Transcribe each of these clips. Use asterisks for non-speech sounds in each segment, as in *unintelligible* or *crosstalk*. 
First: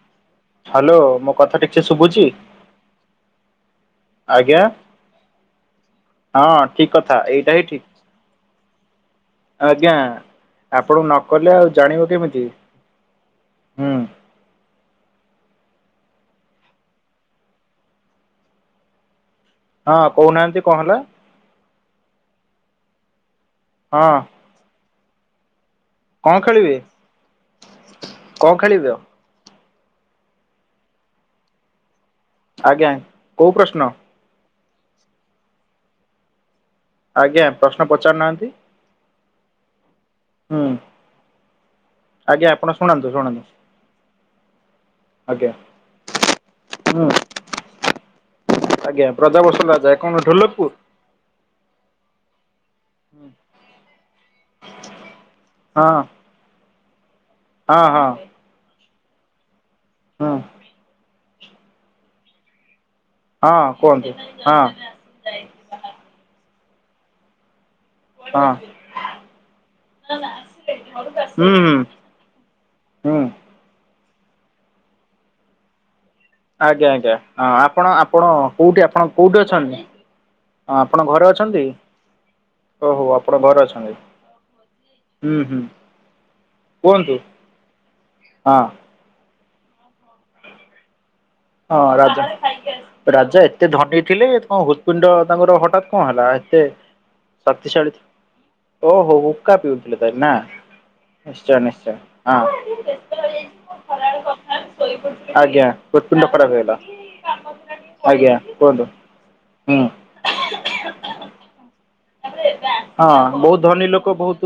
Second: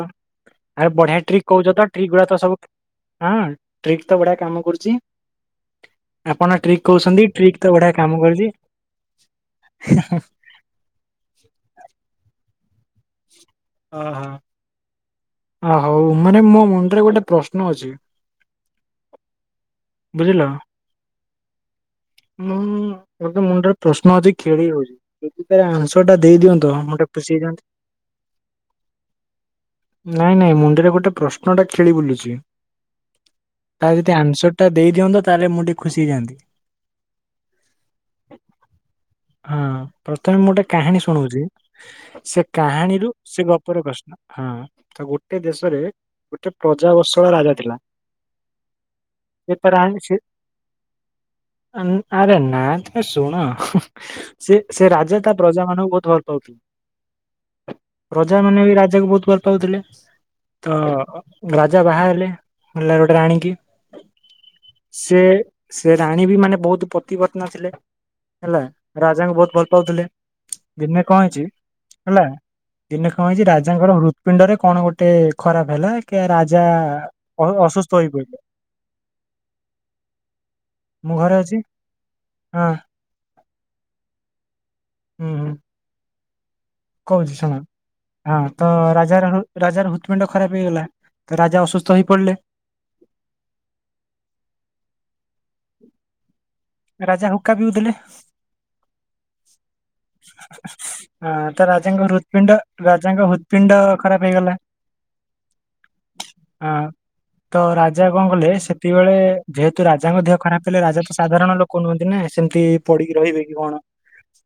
ଆରେ ହ୍ୟାଲୋ ବଢିଆ ମୋ ଟ୍ରିକ୍ କଥା ଠିକ କହୁଛ ସେ ତ ଟ୍ରିକ୍ ଗୁଡା ଶୁଭୁଛି ତ ସବୁ ହଁ ଟ୍ରିକ୍ ତ ବଢିଆ ଆଜ୍ଞା କାମ କରୁଛି। ହଁ ଆପଣ ଟ୍ରିକ ଠିକ କଥା କହୁଛନ୍ତି ଏଇଟା ଟ୍ରିକ ହିଁ ତ ଠିକ ବଢିଆ କାମ କରୁଛି। ଆଜ୍ଞା ଆପଣ ନକଲେ ଆଉ ଜାଣିବ କେମିତି। ହୁଁ ହ ହୋ। ଆ ହୋଉ ମାନେ ମୋ ମନରେ ଗୋଟେ ପ୍ରଶ୍ନ ଅଛି। ହଁ କହୁନାହାନ୍ତି କଣ ହେଲା? ହଁ ମୁଣ୍ଡରେ ହଁ ପ୍ରଶ୍ନ ଅଛି ଖେଳିାଉଛି। ଆଞ୍ଚଶ ଟା କଣ ଦେଇ ଦିଅନ୍ତୁ ଖେଳିବେ ମୋଟେ ପ ଦନ୍ତି କଣ ଖେଳିବେ ନାଇଁ ନାଇଁ ମୁଣ୍ଡରେ ଗୋଟେ ପ୍ରଶ୍ନଟା ଖେଳି ବୁଲୁଛି ଆଜ୍ଞା କୋଉ ପ୍ରଶ୍ନ ତା ଯଦି ଆସର ଟା ଦେଇ ଦିଅନ୍ତୁ ତାହେଲେ ମୁଁ ଟିକେ ଖୁସି ହେଇଯାଆନ୍ତି। ଆଜ୍ଞା ପ୍ରଶ୍ନ ପଚାରୁ ନାହାନ୍ତି? ହଁ। ପ୍ରଥମେ ମୁଁ ଗୋଟେ କାହାଣୀ ଶୁଣଉଛି ସେ ଆଜ୍ଞା ଆପଣ ଶୁଣାନ୍ତୁ କାହାଣୀରୁ ଶୁଣାନ୍ତୁ ସେ ଗପର ପ୍ରଶ୍ନ ହଁ। ଗୋଟେ ଆଜ୍ଞା ଦେଶରେ ଗୋଟେ ହୁଁ ପ୍ରଜାବସଳ ରାଜା ଥିଲା। ଆଜ୍ଞା ସେ ତା ପ୍ରଜାବସଲା ରାଣୀ ଯାଏ ସେ କଣ ଠୋଲପୁର ଆନ୍- ଆରେ ନା ତମେ ଶୁଣ ସେ ସେ ରାଜା ତା ପ୍ରଜା ମାନଙ୍କୁ ହଁ ବହୁତ ଭଲ ପାଉଥିଲେ। ହଁ ହଁ ପ୍ରଜା ମାନେ ବି ରାଜାକୁ ବହୁତ ଭଲ ପାଉଥିଲେ ହୁଁ ତ ରାଜା ବାହା ହେଲେ। ମଲ ଗୋଟେ ରାଣୀ କି ହଁ କୁହନ୍ତୁ ହଁ ସେ ସେ ରାଣୀ ବି ମାନେ ବହୁତ ପତିପତ୍ନଥିଲେ ହଁ ହେଲା ରାଜାଙ୍କୁ ବହୁତ ଭଲ ପାଉଥିଲେ। ଦିନେ କଣ ହେଇଛି ହୁଁ ହୁଁ ହେଲା ଦିନେ ହୁଁ କଣ ହେଇଛି ରାଜାଙ୍କର ହୃତୁ ପିଣ୍ଡରେ କଣ ଗୋଟେ ଖରାପ ହେଲା। କି ରାଜା ଆଜ୍ଞା ଆଜ୍ଞାଁ ଅ ଆପଣ ଅସୁସ୍ଥ ହୋଇ ଆପଣ ପଡିଲେ କୋଉଠି ଆପଣ କୋଉଠି ଅଛନ୍ତି? ଆପଣ ମୁଁ ଘରେ ଅଛି ଅଛନ୍ତି ହଁ ଓହୋ ଆପଣ ଘରେ ଅଛନ୍ତି। ହୁଁ ହୁଁ। କୁହନ୍ତୁ। କହୁଛି ଶୁଣ ହଁ ତ ରାଜାର ରାଜାର ହୃ ହୃତ୍ପିଣ୍ଡ ଖରାପ ହେଇଗଲା। ତ ରାଜା ହଁ ଅସୁସ୍ଥ ହେଇ ରାଜା ପଡିଲେ ରାଜା ଏତେ ଧନୀ ଥିଲେ ତମ ହୃଦପିଣ୍ଡ ତାଙ୍କର ହଠାତ୍ କଣ ହେଲା ଏତେ ରାଜା ହୁକା ବିଉ ଶକ୍ତିଶାଳୀ ଥିଲେ। ଓହୋ ହୁକ୍କା ପିଉଥିଲଥିଲା ତା ନା। ଆଁ, ତ ନିଶ୍ଚୟ ନିଶ୍ଚୟ ରାଜାଙ୍କ ହୃତ୍ପିଣ୍ଡ ହଁ। ରାଜାଙ୍କ ହୃତ୍ପିଣ୍ଡ ଖରାପ ହେଇଗଲା ଆଜ୍ଞା ହୃତ୍ପିଣ୍ଡ ଖରାପ ହଁ ହେଇଗଲା। ତ ରାଜା କଣ ଆଜ୍ଞା କଲେ କୁହନ୍ତୁ ସେତେବେଳେ ହୁଁ। ଯେହେତୁ ରାଜାଙ୍କ ଦେହ ଖରାପ ଥିଲା ରାଜା ତ ସାଧାରଣ ଲୋକ ତି ନା ସେମିତି ପଡିକି ହଁ ରହିବେ କି ବହୁତ କଣ ଧନୀ ଲୋକ ବହୁତ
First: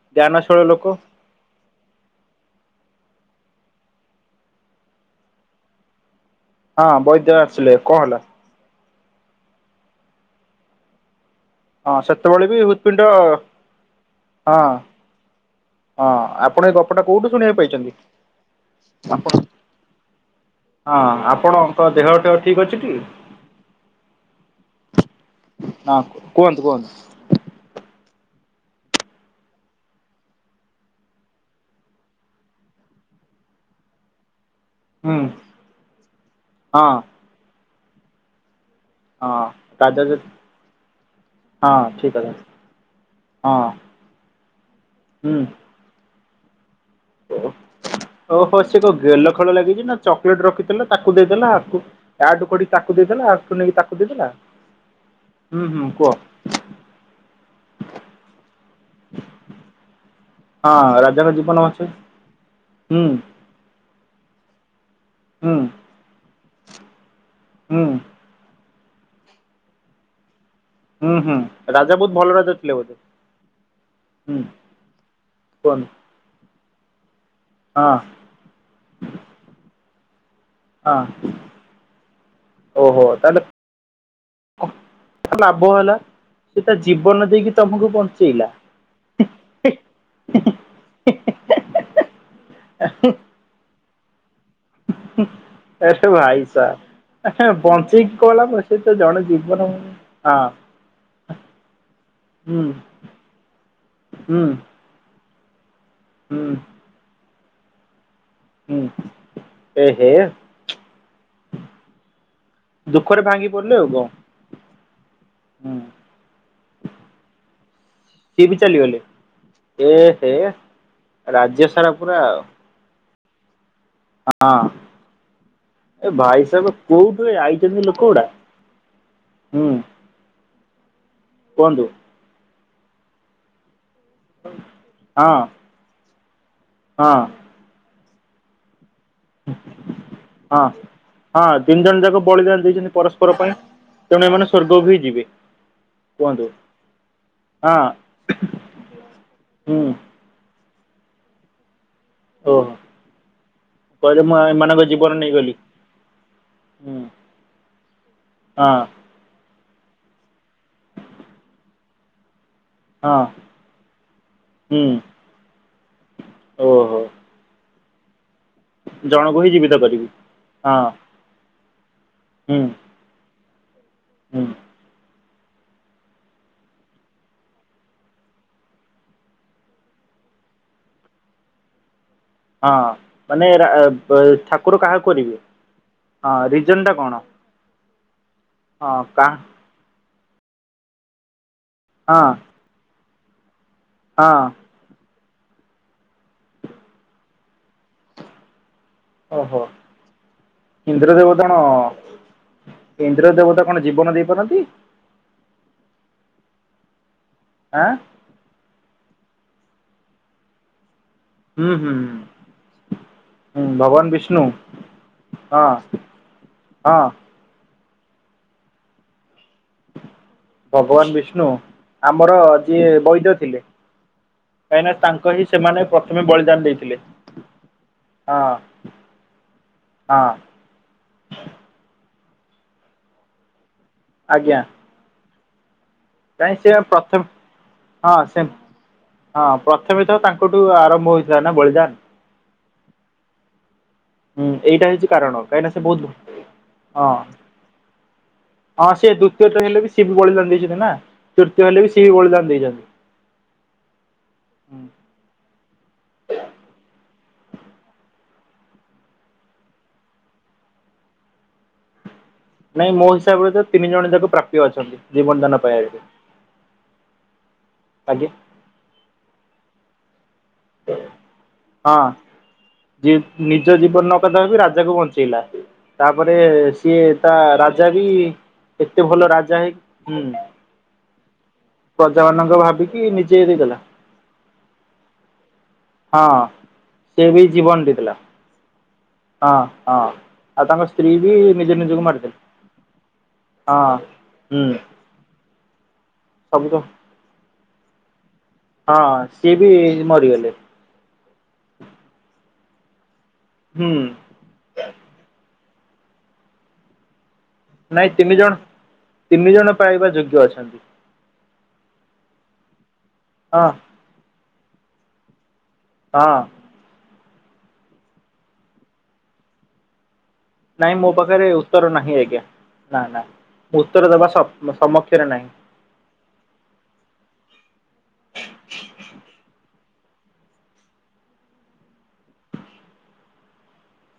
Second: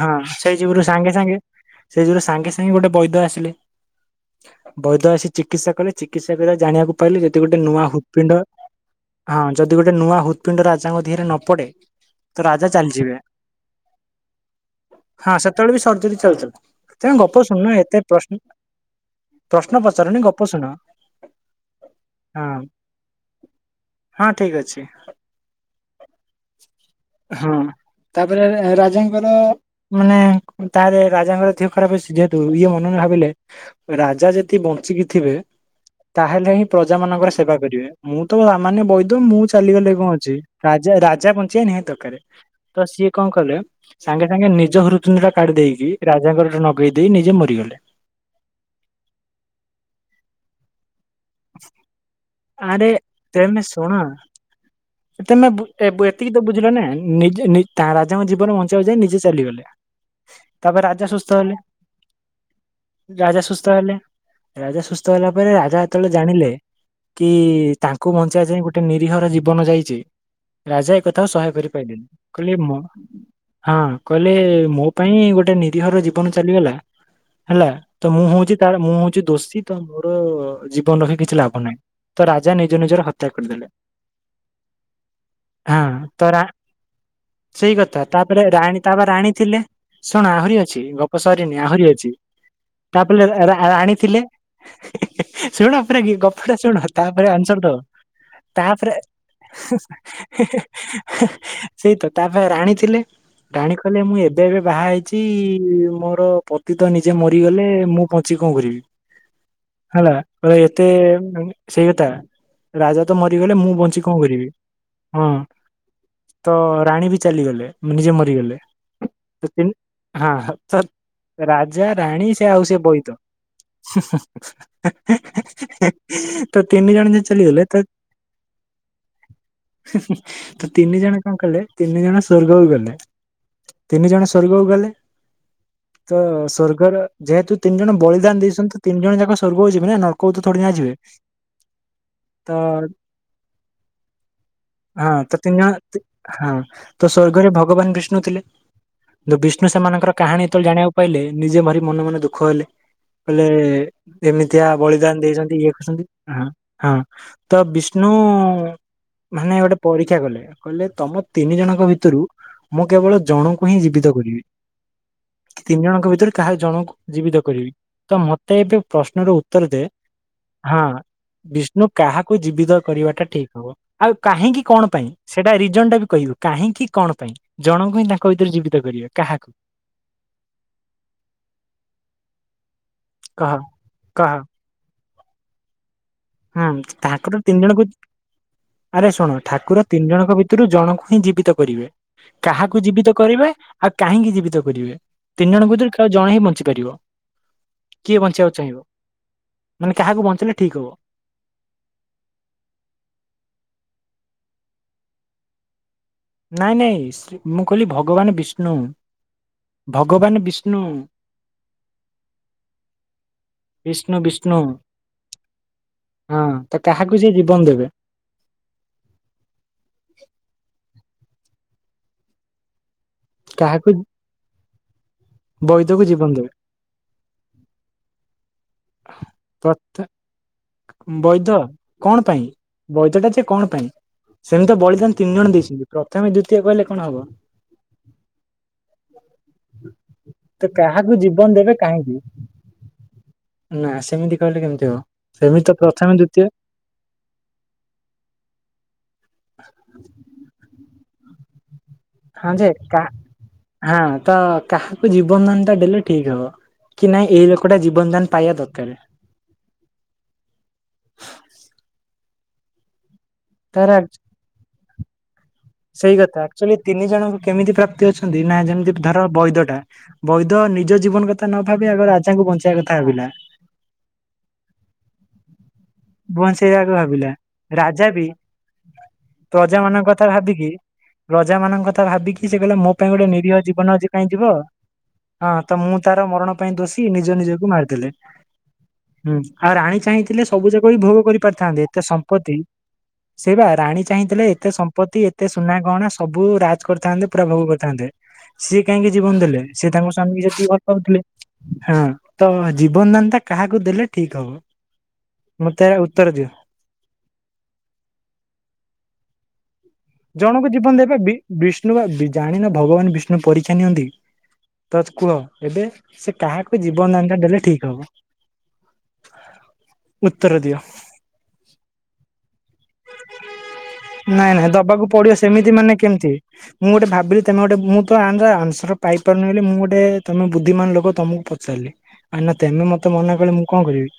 ହଁ ସେଇ ଜ୍ଞାନଶୀଳ ଯୀିଗୁରୁ ଲୋକ। ସାଙ୍ଗେ ସାଙ୍ଗେ ସେ ଯୁଗରୁ ସାଙ୍ଗେ ସାଙ୍ଗେ ଗୋଟେ ବୈଦ ଆସିଲେ ବୈଦ ଆସି ଚିକିତ୍ସା କଲେ। ଚିକିତ୍ସା କରି ଜାଣିବାକୁ ହଁ ପାଇଲେ ବୈଦ୍ୟ ଯଦି ଗୋଟେ ଆସିଲେ ନୂଆ କଣ ହେଲା ହୃତ୍ପିଣ୍ଡ ହଁ ଯଦି ଗୋଟେ ନୂଆ ହୃତ୍ପିଣ୍ଡ ରାଜାଙ୍କ ଧିହରେ ନ ପଡେ ହଁ ତ ସେତେବେଳେ ବି ରାଜା ହୃତ୍ପିଣ୍ଡ ଚାଲିଯିବେ। ହଁ ହଁ ସେତେବେଳେ ବି ହଁ ସର୍ଜରୀ ଚାଲିଥିଲା ଆପଣ ଏ ଗପଟା ତ କୋଉଠୁ ଗପ ଶୁଣିବାକୁ ଶୁଣୁନ ପାଇଛନ୍ତି? ଏତେ ପ୍ରଶ୍ନ ଆପଣ ପ୍ରଶ୍ନ ପଚାରନି ଗପ ଶୁଣ ହଁ ଆପଣଙ୍କ ଦେହ ଫେହ ହଁ। ଠିକ ଅଛି ଟି? ହଁ ଠିକ ଅଛି। ହଁ କୁହନ୍ତୁ କୁହନ୍ତୁ। ହଁ। ତାପରେ ରାଜାଙ୍କର ମାନେ ତା ରାଜାଙ୍କର ଧିହ୍ ଖରାପ ଯେହେତୁ ଇଏ ମନ ଭାବିଲେ ରାଜା ଯେତେ ହୁଁ ବଞ୍ଚିକିଥିବେ ତାହେଲେ ହିଁ ହଁ ପ୍ରଜା ମାନଙ୍କର ସେବା କରିବେ ମୁଁ ତ ମାନେ ବୈଦ୍ୟ ମୁଁ ହଁ ଚାଲିଗଲେ ରାଜା କଣ ଯଦି ଅଛି ରାଜା ରାଜା ବଞ୍ଚିବା ହଁ ନିହାତ ଦ ଠିକ କଥା। ତ ସିଏ କଣ କଲେ ହଁ ସାଙ୍ଗେ ସାଙ୍ଗେ ନିଜ ହୃତୁପିଣ୍ଡ କାଢି ଦେଇକି ରାଜାଙ୍କର ନ ଓ ଓହୋ ସିଏ କଣ ଗେଲ ଖେଳ ଲାଗିଛି ନା ଚକୋଲେଟ ରଖିଥିଲା। ତାକୁ ଦେଇଦେଲା ଆକୁ ଆଠୁ କଡି ଆରେ ତାକୁ ଦେଇଦେଲା ଆ କୁ ତେମେ ନେଇକି ଶୁଣ ତାକୁ ଦେଇଦେଲା ତମେ ବୁ ହୁଁ ହୁଁ ଏ କୁହ ଏତିକି ତ ବୁଝିଲ ନା ନିଯେ ନି ତା ରାଜାଙ୍କ ଜୀବନ ବଞ୍ଚିବାକୁ ଯାଇ ନିଜେ ଚାଲିଗଲେ। ତାପରେ ହଁ ରାଜା ସୁସ୍ଥ ରାଜାଙ୍କ ହେଲେ ଜୀବନ ଅଛି ହୁଁ ରାଜା ସୁସ୍ଥ ହେଲେ। ରାଜା ସୁସ୍ଥ ହେଲା ପରେ ହୁଁ ରାଜା ଯେତେବେଳେ ଜାଣିଲେ କି ହୁଁ ତାଙ୍କୁ ବଞ୍ଚିବା ପାଇଁ ଗୋଟେ ଗୋଟେ ନିରୀହର ଜୀବନ ଯାଇଛି ରାଜା ହୁଁ ଏକଥାକୁ ହୁଁ ସହାୟ ରାଜା କରିପାରଲେେନି ବହୁତ ଭଲ ରାଜା କହିଲେ ଥିଲେ ମୁଁ ବୋଧେ? ହଁ କହିଲେ ହୁଁ ମୋ ପାଇଁ ଗୋଟେ କୁହନ୍ତୁ ନିରୀହର ଜୀବନ ଚାଲିଗଲା। ହେଲା ହଁ ତ ମୁଁ ହଉଛି ତାର ମୁଁ ହଉଛି ଦୋଷୀ ତ ମୁଁ ଜୀବନ ହଁ ରଖି କିଛି ଲାଭ ନାହିଁ ତ ରାଜା ନିଜ ଓହୋ ନିଜର ହତ୍ୟା ତାହେଲେ କରିଦେଲେ। ଲାଭ ହଁ ହେଲା ତ ରା ସେ ତା ଜି ସେଇ କଥା ତାପରେ ରାଣୀ ତାପ ରାଣୀ ଥିଲେ ଶୁଣ ଆହୁରି ଅଛି ଗପ ସରିନ ଆହୁରି ଅଛି ତାପଲେ ରା ରା ରାଣିଥିଲେ। ଶୁଣ ପୁରା ଆରେ କି ଭାଇ କପଟା ଶୁଣ ତାପରେ ସାବ ଆନ୍ସସାର ବଞ୍ଚେଇକି କଣ ଦବ ଲାଭ ସେ ତ ତାପରେ ଜଣେ ଜୀବନ ହଁ ସେଇ ତ ତାପରେ ହୁଁ ରାଣୀ ଥିଲେ। ରାଣୀ କଲେ ମୁଁ ହୁଁ ଏବେ ଏବେ ବାହା ହେଇଛି ମୋର ହୁଁ ପତି ତ ନିଜେ ମରିଗଲେ ମୁଁ ଵଞ୍ଚିକି କଣ କରିବି। ହୁଁ ଏ ହେ ହେଲା ଏତେ ସେଇ ତା ରାଜା ତ ଦୁଃଖରେ ଭାଙ୍ଗି ମରିଗଲେ ମୁଁ ପଡିଲେ ଆଉ ବଞ୍ଚିକି କଣ କରିବି ହଁ ହୁଁ ତ ରାଣୀ ବି ଚାଲିଗଲେ ନିଜେ ସିଏ ବି ମରିଗଲେ। ଚାଲିଗଲେ ଏ ହେ ହଁ ରାଜ୍ୟ ରାଜା ସାରା ପୁରା ରାଣି ସେ ଆଉସ ବୋଇତ। *inaudible* ହଁ ଏ ଭାଇ ତ ସାହେବ ତିନି ଜଣ ଯଦି କୋଉଠୁ ଚାଲିଗଲେ ତ ଆଇଛନ୍ତି ଲୋକ ଗୁଡା ହୁଁ ତ ତିନି ଜଣ କଣ କଲେ କୁହନ୍ତୁ ତିନି ଜଣ ସ୍ୱର୍ଗକୁ ଗଲେ। ତିନି ଜଣ ସ୍ଵର୍ଗକୁ ଗଲେ ହଁ ତ ସ୍ଵର୍ଗର ହଁ ଯେହେତୁ ତିନି ଜଣ ବଳିଦାନ ଦେଇଛନ୍ତି। ତିନି ଜଣ ଯାକ ସ୍ୱର୍ଗ ହଉ ଯିବେ ନା ନର୍କକୁ ଥୋଡି ହଁ ନା ଯିବେ ହଁ ତିନି ଜଣ ଯାକ ବଳିଦାନ ତ ଦେଇଛନ୍ତି ପରସ୍ପର ତେଣୁ ଏମାନେ ସ୍ୱର୍ଗକୁ ହିଁ ହଁ ଯିବେ ତ ତିନି ଜଣ କୁହନ୍ତୁ ହଁ ତ ସ୍ଵର୍ଗରେ ହଁ ଭଗବାନ ବିଷ୍ଣୁ ଥିଲେ। ବିଷ୍ଣୁ ହୁଁ ସେମାନଙ୍କର କାହାଣୀ ଯେତେବେଳେ ଜାଣିବାକୁ ପାଇଲେ ନିଜେ ଭରି ମନେ ମନେ ଦୁଃଖ ହେଲେ। ଓହୋ। କଲେ କହିଲେ ମୁଁ ଏମିତିଆ ଏମାନଙ୍କ ଜୀବନ ବଳିଦାନ ନେଇଗଲି ଦେଇଛନ୍ତି ଇଏ କରୁଛନ୍ତି ହଁ ହୁଁ ତ ବି ହଁ। ମାନେ ଗୋଟେ ପରୀକ୍ଷା କଲେ କହିଲେ ତମ ତିନି ଜଣଙ୍କ ଭିତରୁ ମୁଁ କେବଳ ହଁ ଜଣଙ୍କୁ ହିଁ ଜୀବିତ କରିବି ହୁଁ। କି ତିନି ଜଣଙ୍କ ଭିତ ରେ କାହାର ଜଣଙ୍କୁ ଓହୋ ଜୀବିତ କରିବି ତ ମତେ ଗୋଟେ ଏବେ ପ୍ରଶ୍ନର ଜଣକୁ ହିଁ ଉତ୍ତର ଜୀବିତ ଦେ କରିବି ହଁ ବିଷ୍ଣୁ କାହାକୁ ହୁଁ ଜୀବିତ କରିବାଟା ଠିକ ହବ ଆଉ ହୁଁ କାହିଁକି କଣ ପାଇଁ? ସେଇଟା ରିଜନ ଟା ବି କହିବୁ କାହିଁକି କଣ ପାଇଁ ଜଣଙ୍କୁ ହିଁ ତାଙ୍କ ଭିତରେ ଜୀବିତ କରିବେ କାହାକୁ? *inaudible* ହଁ ମାନେ କହ କହ ଠାକୁର କାହା କରିବି। ହଁ ହୁଁ ରିଜଣ୍ଡଟା କଣ? ଠାକୁର ତିନି ଜଣଙ୍କୁ ହଁ ଆରେ କା ଶୁଣ ଠାକୁର ତିନି ଜଣଙ୍କ ଭିତରୁ ଜଣଙ୍କୁ ହିଁ ଜୀବିତ କରିବେ ହଁ କାହାକୁ ଜୀବିତ। କରିବେ ଆଉ କାହିଁକି ହଁ ଜୀବିତ କରିବେ ତିନି ଜଣଙ୍କରେଉ ଜଣ ହିଁ ବଞ୍ଚିପାରିବ। କିଏ ବଞ୍ଚିବାକୁ ଚାହିଁବ ଓହୋ ମାନେ କାହାକୁ ବଞ୍ଚେଇିଲଲେ ଠିକ ହବ। ଇନ୍ଦ୍ର ଦେବତା କଣ ଇନ୍ଦ୍ର ଦେବତା କଣ ଜୀବନ ଦେଇପାରନ୍ତି? ନାଇଁ ନାଇଁ ମୁଁ କହିଲି ଆଁ ଭଗବାନ ବିଷ୍ଣୁ ଭଗବାନ ବିଷ୍ଣୁ। ହୁଁ ହୁଁ ହ ହଁ ଭଗବାନ ବିଷ୍ଣୁ ହଁ। ହଁ ତ ହଁ କାହାକୁ ସିଏ ଜୀବନ ଦେବେ? *inaudible* ଭଗବାନ ବିଷ୍ଣୁ ଆମର ଯିଏ ବୈ କାହାକୁ? କାହିଁକିନା ତାଙ୍କ ହିଁ ସେମାନେ ବୈଦକୁ ପ୍ରଥମେ ଜୀବନ ଦେବେ ବଳିଦାନ ଦେଇଥିଲେ ହଁ। ତ ହଁ ବୈଧ? କଣ ପାଇଁ ବୈଧ ଟା ସେ କଣ ପାଇଁ ସେମିତି ବଳିଦାନ ତିନି ଜଣ ଦେଇଛନ୍ତି। ପ୍ରଥମେ କାଇଁ ଦ୍ଵିତୀୟ ସେ କହିଲେ କଣ ହବ? ପ୍ରଥମେ ହଁ ସେ ହଁ ପ୍ରଥମେ ତ ତାଙ୍କଠୁ କାହାକୁ ଆରମ୍ଭ ହେଇଥିଲା ଜୀବନ ନା ଦେବେ ବଳିଦାନ। କାହିଁକି ନା ସେମିତି ହୁଁ କହିଲେ କେମିତି ଏଇଟା ହବ? ହେଉଛି କାରଣ ସେମିତି କାହିଁକି ତ ସେ ବହୁତ ପ୍ରଥମେ ଦ୍ଵିତୀୟ ହଁ। ହଁ ସେ ଦ୍ଵିତୀୟରେ ହେଲେ ବି ସ ବଳି ଲଣ୍ଡେଇଛନ୍ତି ନା ତୃତୀୟ ହେଲେ ବି ସିଏ ବି ବଳିଦାନ ହଁ ଯେ ଦେଇଛନ୍ତି। ହଁ ତ ହୁଁ, କାହାକୁ ଜୀବନ ଦାନ ଟା ଦେଡଲେ ଠିକ ହବ। କି ନାହିଁ ଏଇ ଲୋକଟା ଜୀବନ ଦାନ ପାଇବା ଦରକାର। ହଁ। ନାଇଁ ମୋ ହିସାବରେ ତ ତିନି ଜଣ ଯାକ ପ୍ରାପ୍ୟ ଅଛନ୍ତି ଜୀବନ ଦାନ ପାଇବାକୁ ସେଇ କଥା ଆକ୍ଚୁଆଲି ତିନି ଜଣଙ୍କୁ କେମିତି ପ୍ରାପ୍ତି ଆଜ୍ଞା ଅଛନ୍ତି ନା ଯେମିତି ଧର ବୈଦଟା ବୈଧ ନିଜ ଜୀବନ କଥା ନ ଭାବି ହଁ ଆଗ ରାଜାଙ୍କୁ ବଞ୍ଚେଇବା କଥା ଯିଏ ଭାବିଲା। ଥିଲା। ତାପରେ ବଞ୍ଚେଇବାକୁ ସିଏ ଭାବିଲା ତା ରାଜା ବି ଏତେ ଭଲ ରାଜା ହେଇ ହୁଁ। ହିଁ ରାଜା ମାନଙ୍କ କଥା ପ୍ରଜା ଭାବିକି ମାନଙ୍କ ସେ କହିଲା ମୋ ଭାବିକି ପାଇଁ ଗୋଟେ ନିଜେ ନିରୀହ ଦେଇଦେଲା ଜୀବନ ଆଜି କାଇଁ ଯିବ। ହଁ ତ ମୁଁ ତାର ହଁ। ମରଣ ପାଇଁ ଦୋଷୀ ସେ ନିଜ ବି ନିଜକୁ ଜୀବନ ମାରିଦେଲେ। ଦେଇଦେଲା ହୁଁ ହଁ ଆଉ ରାଣୀ ହଁ। ଚାହିଁଥିଲେ ଆଉ ସବୁ ତାଙ୍କ ଯାକ ବି ସ୍ତ୍ରୀ ଭୋଗ କରି ନିଜେ ପାରିଥାନ୍ତେ ଏତେ ନିଜକୁ ମାରିଦେଲେ ସମ୍ପତ୍ତି। ସେଇ ବା ହଁ ରାଣୀ ଚାହିଁଥିଲେ ହୁଁ ଏତେ ସମ୍ପତ୍ତି ଏତେ ସୁନା କଣ ସବୁ ରାଜ କରିଥାନ୍ତେ ପୁରା ଭୋଗ କରିଥାନ୍ତେ। ସିଏ ହଁ କାହିଁକି ଜୀବନ ଦେଲେ ବି ସିଏ ତାଙ୍କ ସ୍ଵାମୀ ମରିଗଲେ ଯେତିକି ଭଲ ପାଉଥିଲେ ହଁ ତ ଜୀବନ ଦାନତା କାହାକୁ ହୁଁ ଦେଲେ ଠିକ ହବ ମତେ ଉତ୍ତର ଦିଅ? ନାଇଁ ତିନି ଜଣ ତିନି ଜଣ। ପାଇବା ଯୋଗ୍ୟ ଜଣଙ୍କ ଅଛନ୍ତି ଜୀବନ ଦେବା ବି ବିଷ୍ଣୁ ବା ଜାଣିନ ଭଗବାନ ବିଷ୍ଣୁ ହଁ ପରୀକ୍ଷା ନିଅନ୍ତି ତତ୍ କୁହ। ଏବେ ସେ ହଁ କାହାକୁ ବି ଜୀବନଦାନ ଦେଲେ ଠିକ ହବ। ଉତ୍ତର ଦିଅ ନାଇଁ ମୋ ପାଖରେ ଉତ୍ତର ନାହିଁ ଆଜ୍ଞା ନା ନାଁ। ନାଇଁ ନାଇଁ ଦବାକୁ ପଡିବ ସେମିତି ମାନେ କେମିତି ମୁଁ ଗୋଟେ ଭାବିଲି ତମେ ଗୋଟେ ମୁଁ ତ ଆନସର ପାଇ ପାରୁନି ବୋଲି ମୁଁ ଗୋଟେ ତମେ ବୁଦ୍ଧିମାନ ଲୋକ ତମକୁ ପଚାରିଲେ ଆ ନା ତମେ ମତେ ମନା କଲେ ମୁଁ କଣ କରିବି?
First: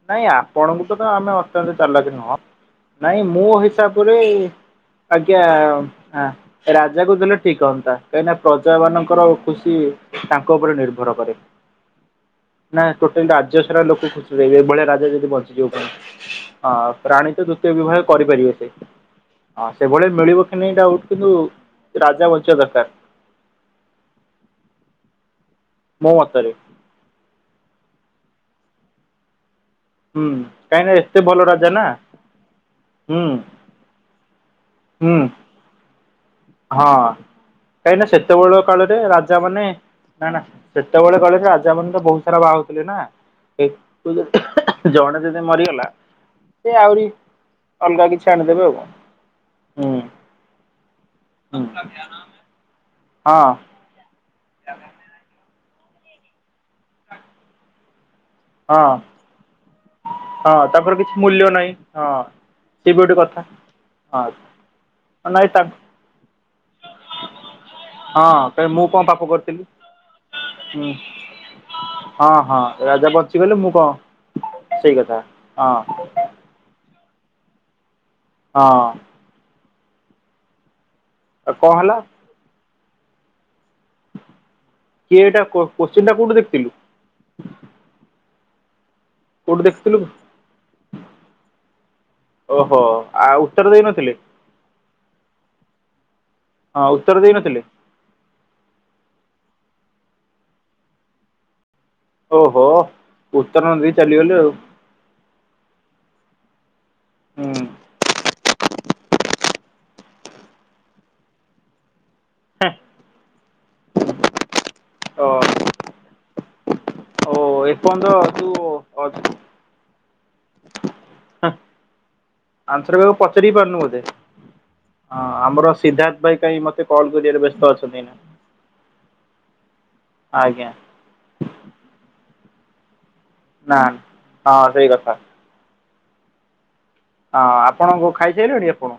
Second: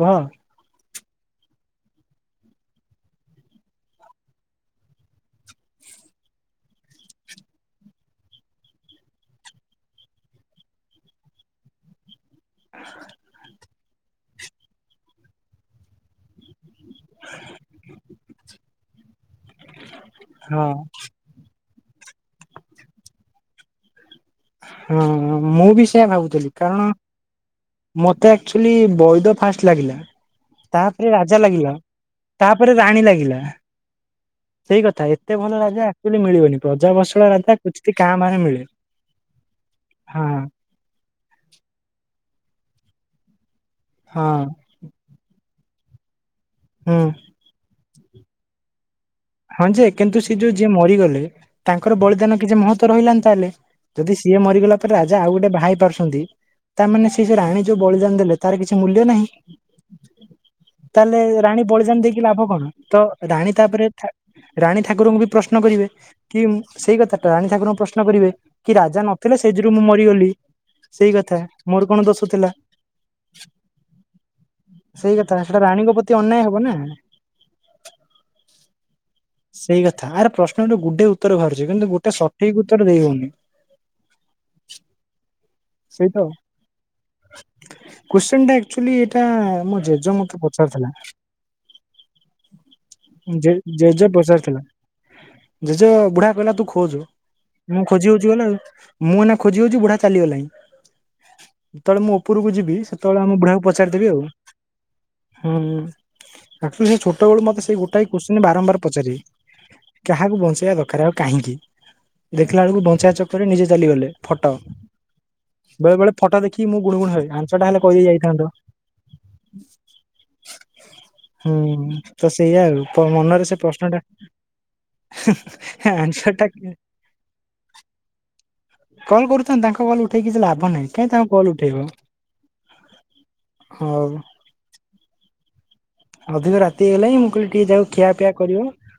କୁହ? ପଣଙ୍କୁ ତ ତ ଆମେ ଅତ୍ୟନ୍ତ ଚାଲାକି ନୁହଁ ନାଇଁ ମୋ ହିସାବରେ ଆଜ୍ଞା ଆ ରାଜାକୁ ଦେଲେ ଠିକ ହୁଅନ୍ତା କାହିଁକିନା ପ୍ରଜା ମାନଙ୍କର ଖୁସି ତାଙ୍କ ଉପରେ ନିର୍ଭର କରେ। ହ ନା ଟୋଟାଲି ରାଜ୍ୟ ସାରା ଲୋକ ଖୁସି ରହିବେ ଏଭଳିଆ ରାଜା ଯଦି ବଞ୍ଚିଯିବ ତାହେଲେ ହଁ ପ୍ରାଣୀ ତ ଦ୍ୱିତୀୟ ବିବାହ କରିପାରିବେ ସେ। ହଁ ସେଭଳି ମିଳିବ କି ହଁ ନାଇ ଡାଉଟ କିନ୍ତୁ ରାଜା ବଞ୍ଚିବା ଦରକାର। ହଁ ମୁଁ ବି ସେୟା ମୋ ଭାବୁଥିଲି ମତରେ କାରଣ ମତେ ଆଚୁଆଲି ବୈଦ ଫାଷ୍ଟ ଲାଗିଲା ହୁଁ କାହିଁକିନା ତାପରେ ଏତେ ରାଜା ଭଲ ଲାଗିଲା ନା ତାପରେ ରାଣୀ ହୁଁ ଲାଗିଲା। ସେଇ କଥା ହୁଁ ଏତେ ଭଲ ରାଜା ଆକ୍ଚୁଆଲି ମିଳିବନି ପ୍ରଜା ହଁ ବସଳ ରାଜା କିଛି କାହିଁକି ନା କାଁ ବାହାରେ ସେତେବେଳ ମିଳେ। କାଳରେ ରାଜା ମାନେ ହଁ ନା ନା ସେତେବେଳେ କହିଲେ ଯେ ରାଜା ମାନେ ତ ବହୁତ ସାରା ବାହା ହଉଥିଲେ ନା। ତୁ ଯଦି ହଁ ତୁ ଯ ଜଣେ ଯଦି ମରିଗଲା ସେ ହୁଁ ଆହୁରି ଅଲଗା କିଛି ଛାଡ଼ି ଦେବେ ଆଉ କଣ ହଁ ଯେ ହୁଁ କିନ୍ତୁ ସେ ଯୋଉ ଯିଏ ମରିଗଲେ ହୁଁ ତାଙ୍କର ବଳିଦାନ କିଛି ମହତ୍ଵ ରହିଲାନି ହଁ ତାହେଲେ ଯଦି ସିଏ ମରିଗଲା ପରେ ରାଜା ଆଉ ଗୋଟେ ବାହା ହେଇ ପାରୁଛନ୍ତି ତାମାନେ ସେ ସେଇ ରାଣୀ ଯୋଉ ବଳିଦାନ ଦେଲେ ତାର କିଛି ହଁ ମୂଲ୍ୟ ନାହିଁ। ହଁ ତାଙ୍କର କିଛି ତାହେଲେ ଏ ମୂଲ୍ୟ ରାଣୀ ନାହିଁ ବଳିଦାନ୍ ହଁ। ଦେଇକି ଲାଭ କଣ? ସେ ବି ତ ଗୋଟେ କଥା ରାଣୀ ତାପରେ ହଁ ରାଣୀ ଠାକୁରଙ୍କୁ ବି ନାଇଁ ପ୍ରଶ୍ନ ତା କରିବେ କି ସେଇ କଥାଟା ରାଣୀ ଠାକୁରଙ୍କୁ ପ୍ରଶ୍ନ କରିବେ ହଁ କାଇଁ କି ମୁଁ କଣ ରାଜା ପାପ ନଥିଲେ କରିଥିଲି। ସେଯୁଗୁରୁ ମୁଁ ମରିଗଲି। ହୁଁ ସେଇ କଥା ମୋର କଣ ଦୋଷ ହଁ ଥିଲା? ହଁ ରାଜା ବଞ୍ଚିଗଲେ ମୁଁ କଣ ସେଇ କଥା ସେଟା ରାଣୀଙ୍କ ପ୍ରତି ଅନ୍ୟାୟ ହବ ନା? ହଁ। ସେଇ କଥା ଆରେ ପ୍ରଶ୍ନ ଗୁଡିଏ ଉତ୍ତର ବାହାରୁଛି କଣ କିନ୍ତୁ ହେଲା ଗୋଟେ ସଠିକ ଉତ୍ତର ଦେଇ ହଉନି। କିଏ ଏଟା କୋ ସେଇ କୋଶ୍ଚିିନଟା ତ କଉଠୁ ଦେଖିଥିଲୁ? କୋଶ୍ଚିିନଟା ଆକଚୁଆଲି ଏଇଟା କୋଉଠୁ ମୋ ଦେଖିଥିଲୁ? ଜେଜଙ୍କଠୁ ମତେ ପଚାରୁଥିଲା। ଓହୋ ଆଉ ଜ ଉତ୍ତର ଜେଜେ ଦେଇନଥିଲେ ପଚାରୁ ଥିଲା। ଜେଜେ ବୁଢା କହିଲା ତୁ ହଁ ଖୋଜ ଉତ୍ତର ଦେଇନଥିଲେ ମୁଁ ଖୋଜି ହଉଛି ଏନା ମୁଁ ଏଇନା ଖୋଜି ହଉଛି ବୁଢା ଚାଲିଗଲାଣି। ଯେତେବେଳେ ମୁଁ ଉପରକୁ ଓହୋ ଯିବି ସେତେବେଳେ ଆମ ଉତ୍ତର ବୁଢାକୁ ନ ଦେଇ ପଚାରିଦେବି ଆଉ ଚାଲିଗଲେ ହୁଁ। ସେ ଛୋଟବେଳ ମୋତ ହୁଁ ସେଇ ଗୋଟା କୋଶିନ୍ ବାରବାର ପଚାରି କାହାକୁ ବଞ୍ଚେଇବା ଦରକାର ଆଉ କାହିଁକି? ଦେଖିଲା ହେଁ, ବେଳକୁ ବଞ୍ଚା ଚକରେ ନିଜେ ଚାଲିଗଲେ ଫଟୋ ଓ ବେଳେ ବେଳେ ଫଟୋ ଦେଖ କି ମୁଁ ଗୁଣ ଗୁଣ ହବି ଓ ଆଞ୍ଚ ଟା ହେଲେ କହିଦ ଏପର୍ଯ୍ୟନ୍ତ ତୁ ଯାଇଥାନ୍ତ। ହୁଁ ତ ସେଇଆାଉ ଆନ୍ସର କାହାକୁ ପଚାରି ମନରେ ସେ ପାରୁନୁ ବୋଧେ ପ୍ରଶ୍ନଟା ହଁ ଆମର ସିଦ୍ଧାର୍ଥ ଭାଇ ଟା କାହିଁ ମତେ କଲ କରିବା ବ୍ୟସ୍ତ ଅଛନ୍ତି ନା? କଲ୍ କରୁଥାନ୍ତ ତାଙ୍କ କଲ୍ ଉଠେଇ କିଛି ଲାଭ ନାହିଁ କାହିଁକି ତାଙ୍କ କଲ ଉଠେଇବ। ନା ହଉ ହଁ ସେଇ କଥା। ଅଧିକ ରାତି ହେଇଗଲାଣି ମୁଁ ହଁ କହିଲି ଟିକେ ଯାଉ ଆପଣ ଖିଆପିଆ କରିବ ଖାଇସାରିଲେଣି ଆପଣ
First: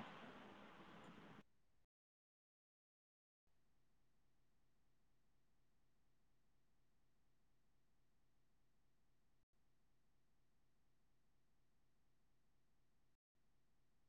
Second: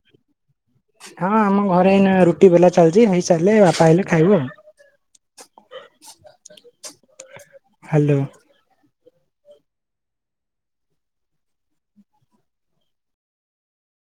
ହଁ ଆମ ଘରେ ଏଇନା ରୁଟି ବେଲା ଚାଲିଛି ହେଇସାରିଲେ ବାପା ଆଇଲେ ଖାଇବ ଆଉ *unintelligible* ହ୍ୟାଲୋ।